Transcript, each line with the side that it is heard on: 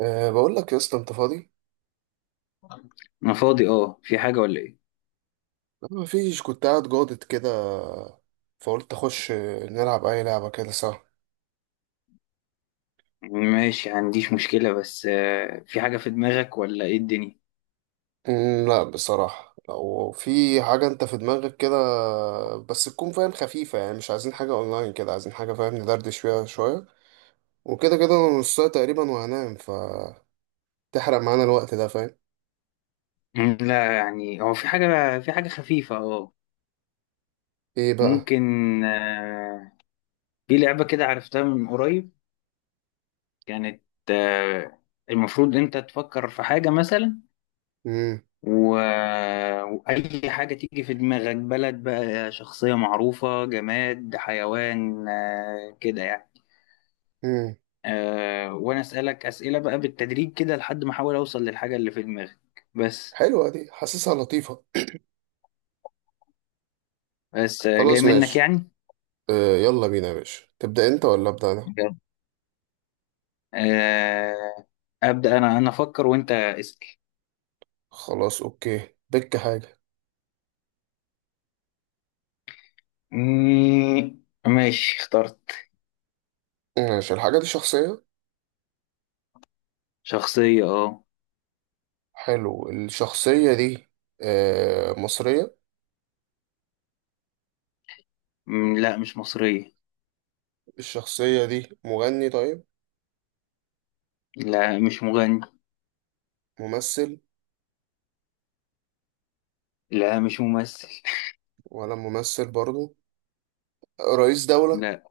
right: بقول لك يا اسطى انت فاضي؟
left: انا فاضي. اه، في حاجة ولا ايه؟
right: ما فيش، كنت قاعد جادت كده، فقلت اخش نلعب اي لعبه كده سوا.
left: ماشي، عنديش مشكلة بس في حاجة في دماغك ولا ايه الدنيا؟
right: لا بصراحه، لو في حاجه انت في دماغك كده بس تكون فاهم خفيفه، يعني مش عايزين حاجه اونلاين كده، عايزين حاجه فاهم ندردش فيها شويه، وكده كده انا نص ساعه تقريبا وهنام، ف تحرق معانا الوقت ده فاهم.
left: لا يعني، هو في حاجة خفيفة اه.
right: ايه بقى؟
left: ممكن. آه، في لعبة كده عرفتها من قريب. كانت، آه، المفروض انت تفكر في حاجة مثلا
right: امم
left: و... وأي حاجة تيجي في دماغك، بلد بقى، شخصية معروفة، جماد، حيوان، كده يعني.
right: امم
left: وانا اسالك اسئله بقى بالتدريج كده لحد ما احاول اوصل للحاجه اللي في دماغك. بس.
right: حلوه دي، حاسسها لطيفه.
left: بس جاي
right: خلاص
left: منك
right: ماشي.
left: يعني.
right: يلا بينا يا باشا، تبدا انت ولا ابدا انا؟
left: بجد. آه. ابدا انا افكر وانت اسال.
right: خلاص اوكي، بك حاجه.
left: مم، ماشي اخترت.
right: ماشي، الحاجة دي شخصية.
left: شخصيه اه.
right: حلو. الشخصية دي مصرية؟
left: لا، مش مصريه.
right: الشخصية دي مغني؟ طيب
left: لا مش مغني.
right: ممثل؟
left: لا مش ممثل.
right: ولا ممثل برضو. رئيس دولة؟
left: لا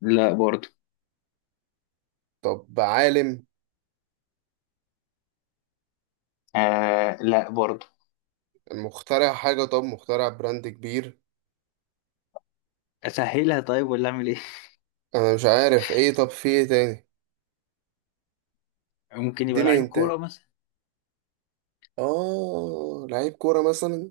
left: لا برضو.
right: طب عالم؟
left: لا برضو.
right: مخترع حاجة؟ طب مخترع براند كبير؟
left: اسهلها طيب ولا اعمل ايه؟
right: أنا مش عارف إيه، طب في إيه تاني؟
left: ممكن يبقى
right: اديني
left: لعيب
right: انت.
left: كوره مثلا.
right: آه، لعيب كورة مثلا.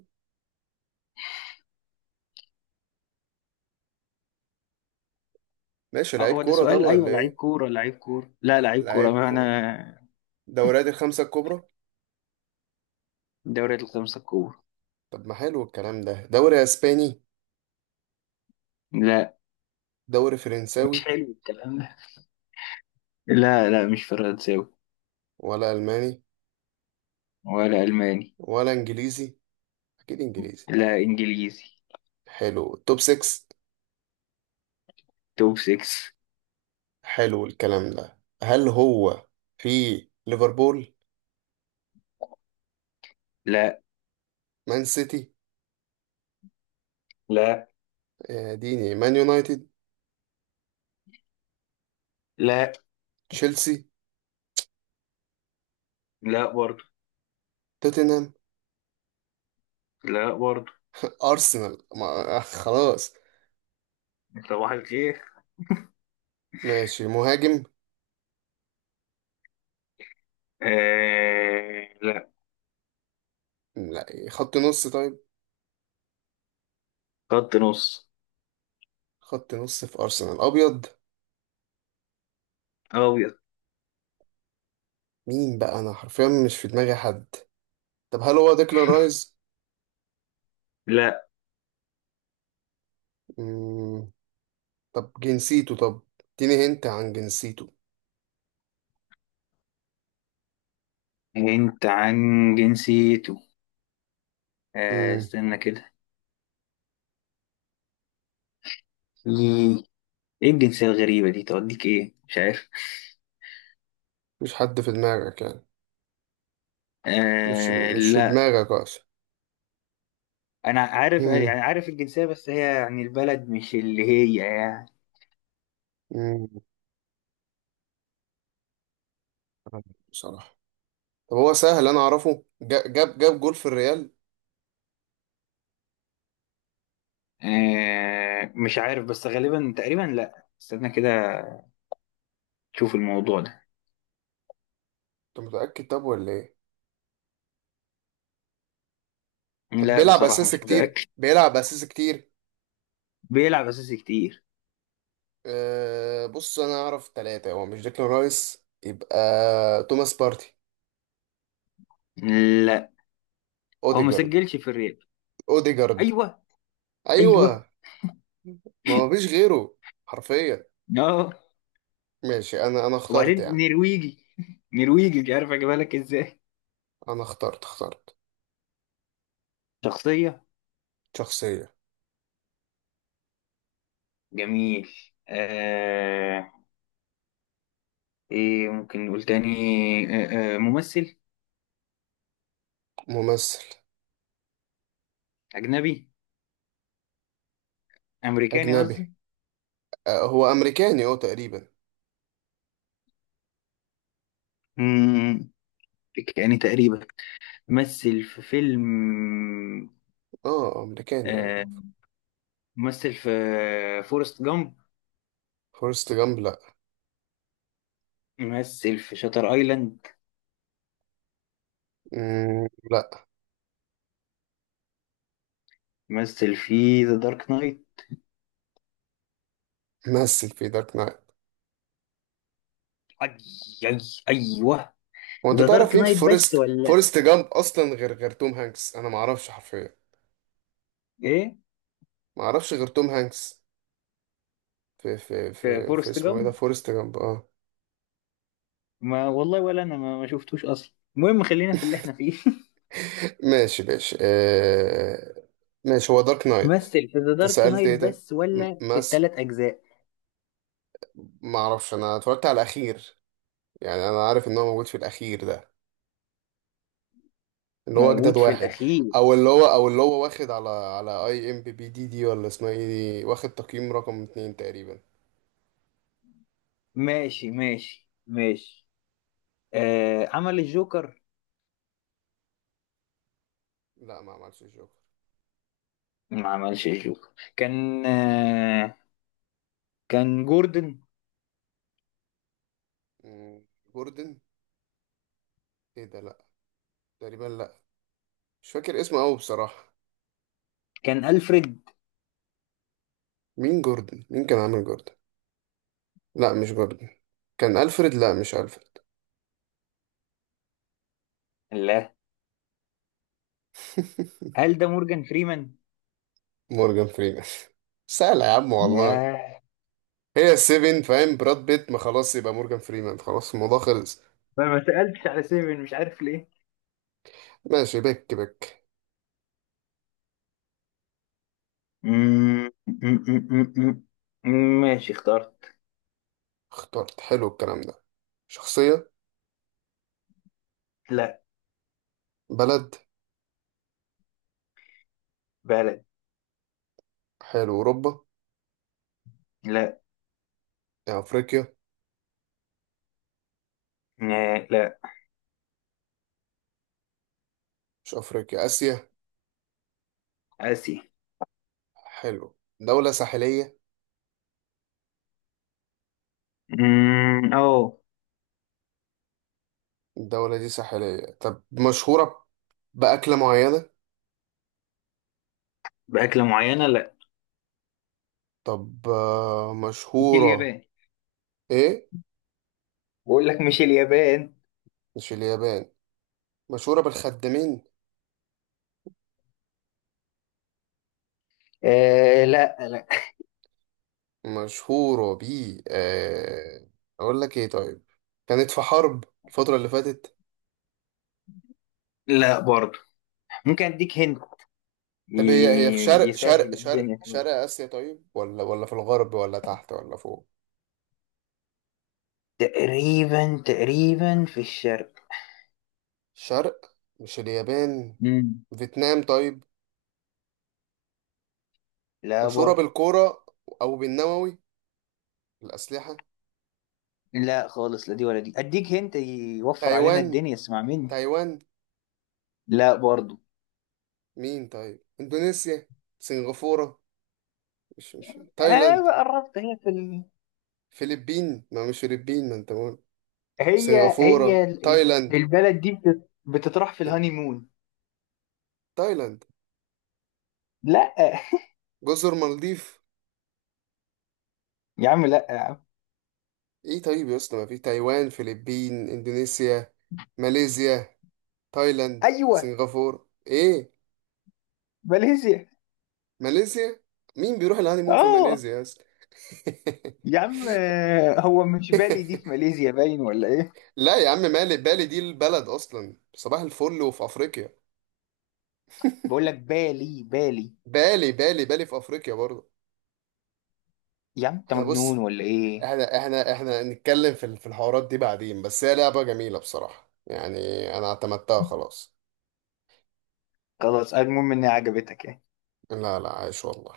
right: ماشي
left: اه
right: لعيب
left: هو ده
right: كورة، طب
left: سؤال، ايوه.
right: ولا
left: لعيب
right: إيه؟
left: كوره، لعيب كوره، لا لعيب كوره
right: لعيب
left: ما
right: كورة
left: انا.
right: دوريات الخمسة الكبرى.
left: دوري الخمسة الكبرى.
right: طب ما حلو الكلام ده. دوري أسباني؟
left: لا،
right: دوري فرنساوي؟
left: مش حلو الكلام ده. لا لا، مش فرنساوي.
right: ولا ألماني؟
left: ولا ألماني.
right: ولا انجليزي؟ اكيد انجليزي.
left: لا إنجليزي.
right: حلو، توب 6.
left: توب 6.
right: حلو الكلام ده. هل هو في ليفربول؟
left: لا
right: مان سيتي؟
left: لا
right: ديني مان يونايتد؟
left: لا،
right: تشيلسي؟
left: لا برضه.
right: توتنهام؟
left: لا برضه.
right: ارسنال، ما خلاص.
left: صباح الخير.
right: ماشي مهاجم؟
left: لا.
right: لا خط نص طيب.
left: خط نص.
right: خط نص في ارسنال ابيض.
left: أبيض.
right: مين بقى؟ انا حرفيا مش في دماغي حد. طب هل هو ديكلان رايز؟
left: لا.
right: مم. طب جنسيته؟ طب اديني هنت عن جنسيته.
left: أنت عن جنسيته.
right: مم.
left: استنى كده. إيه. إيه الجنسية الغريبة دي؟ توديك إيه، مش عارف.
right: مفيش حد في دماغك يعني؟ مش مش في
left: لا.
right: دماغك اصلا.
left: انا عارف
right: مم.
left: يعني، عارف الجنسيه، بس هي يعني البلد مش اللي هي يعني.
right: مم. بصراحة، طب هو سهل، انا اعرفه. جاب، جول في الريال؟
left: مش عارف بس غالبا تقريبا. لا استنى كده تشوف الموضوع ده.
right: انت متأكد طب ولا ايه؟ طب
left: لا
right: بيلعب
left: بصراحة
right: اساسي
left: مش
right: كتير؟
left: متأكد.
right: بيلعب اساسي كتير.
left: بيلعب أساسي كتير.
right: أه بص، انا اعرف ثلاثة. هو مش ديكلان رايس، يبقى توماس بارتي.
left: لا، هو ما
right: اوديجارد.
left: سجلش في الريال.
right: اوديجارد.
left: أيوه،
right: ايوه.
left: أيوه.
right: ما هو فيش غيره حرفيا.
left: اه.
right: ماشي انا اخترت يا
left: وبعدين
right: عم.
left: نرويجي نرويجي مش عارف أجيبها لك إزاي.
right: انا اخترت. اخترت
left: شخصية.
right: شخصية.
left: جميل. آه. إيه، ممكن نقول تاني؟ ممثل.
right: ممثل
left: أجنبي. أمريكاني
right: اجنبي.
left: قصدي.
right: أه هو امريكاني هو تقريبا.
left: مم، أمريكاني تقريبا. مثل في فيلم.
right: اه امريكاني يعني.
left: آه، مثل في فورست جامب.
right: فورست جامب لا.
left: مثل في شاتر ايلاند.
right: لا.
left: مثل في ذا دارك نايت.
right: مثل في دارك نايت.
left: أي، أي، أيوه.
right: هو انت
left: ذا
right: تعرف
left: دارك
right: مين في
left: نايت بس ولا
right: فورست جامب اصلا غير توم هانكس؟ انا ما اعرفش حرفيا.
left: إيه؟
right: ما اعرفش غير توم هانكس. في في
left: في
right: في في
left: فورست
right: اسمه ايه ده؟
left: جامب.
right: فورست جامب اه.
left: ما والله، ولا أنا ما شفتوش أصلا. المهم خلينا في اللي إحنا فيه.
right: ماشي ماشي ماشي. هو دارك نايت.
left: مثل في ذا
right: انت
left: دارك
right: سألت
left: نايت
right: ايه ده؟
left: بس ولا في
right: مس.
left: التلات أجزاء؟
right: ما اعرفش، انا اتفرجت على الاخير، يعني انا عارف ان هو موجود في الاخير ده، اللي هو اجدد
left: موجود في
right: واحد.
left: الأخير.
right: او اللي هو، او اللي هو واخد على اي ام بي بي دي دي ولا اسمها ايه. دي واخد تقييم رقم اتنين تقريبا.
left: ماشي، ماشي، ماشي. عمل الجوكر.
right: لا ما عملش جوكر.
left: ما عملش الجوكر. كان آه كان جوردن.
right: مم، جوردن. ايه ده لا. تقريبا لا. مش فاكر اسمه قوي بصراحة.
left: كان ألفريد.
right: مين جوردن؟ مين كان عامل جوردن؟ لا مش جوردن. كان الفريد، لا مش الفريد.
left: لا. هل ده مورجان فريمان؟
right: مورجان فريمان. سهلة يا عم والله.
left: ياه.
right: هي السيفن فاهم، براد بيت. ما خلاص، يبقى مورجان فريمان، خلاص الموضوع خلص.
left: ما سألتش على سيفن، مش عارف ليه.
right: ماشي، بك بك.
left: مم، مم، مم، مم، ماشي اخترت.
right: اخترت. حلو الكلام ده. شخصية؟
left: لا.
right: بلد؟
left: بلد.
right: حلو. أوروبا؟
left: لا
right: يعني أفريقيا؟
left: لا. لا.
right: مش أفريقيا، آسيا.
left: آسيا.
right: حلو. دولة ساحلية؟
left: أوه.
right: الدولة دي ساحلية، طب مشهورة بأكلة معينة؟
left: بأكلة معينة، لا.
right: طب
left: مش
right: مشهورة.
left: اليابان.
right: إيه؟
left: بقول لك مش اليابان.
right: مش اليابان. مشهورة بالخدامين؟
left: لا. لا
right: مشهورة ب آه، أقول لك إيه طيب. كانت في حرب الفترة اللي فاتت؟
left: لا برضه. ممكن أديك هند،
right: طب هي في شرق شرق
left: يسهل
right: شرق
left: الدنيا شوية.
right: شرق آسيا طيب؟ ولا ولا في الغرب ولا تحت ولا فوق؟
left: تقريبا تقريبا في الشرق.
right: شرق مش اليابان.
left: مم.
right: فيتنام طيب؟
left: لا
right: مشهورة
left: برضه.
right: بالكورة؟ أو بالنووي، الأسلحة؟
left: لا خالص، لا دي ولا دي، اديك هنت يوفر علينا
right: تايوان.
left: الدنيا، اسمع مني.
right: تايوان؟
left: لا برضو.
right: مين طيب؟ إندونيسيا؟ سنغافورة؟ مش تايلاند؟
left: اه قربت. هي في ال...
right: فلبين، ما مش فلبين ما أنت بقول.
left: هي هي
right: سنغافورة،
left: ال-
right: تايلاند.
left: البلد دي بتطرح في الهانيمون.
right: تايلاند؟
left: لا
right: جزر مالديف؟
left: يا عم، لا يا عم.
right: إيه طيب يا أسطى؟ ما في تايوان، فلبين، إندونيسيا، ماليزيا، تايلاند،
left: ايوه.
right: سنغافورة، إيه؟
left: ماليزيا.
right: ماليزيا؟ مين بيروح الهانيمون في
left: اه
right: ماليزيا يا أسطى؟
left: يا عم، هو مش بالي دي في ماليزيا باين ولا ايه؟
right: لا يا عم، مالي بالي دي، البلد اصلا صباح الفل وفي افريقيا.
left: بقول لك بالي، بالي.
right: بالي بالي بالي في افريقيا برضه.
left: يا عم، انت
right: احنا
left: مجنون
right: بص،
left: ولا ايه؟
right: احنا نتكلم في في الحوارات دي بعدين، بس هي لعبة جميلة بصراحة يعني. انا اعتمدتها خلاص.
left: خلاص، المهم انها عجبتك يعني.
right: لا لا، عايش والله.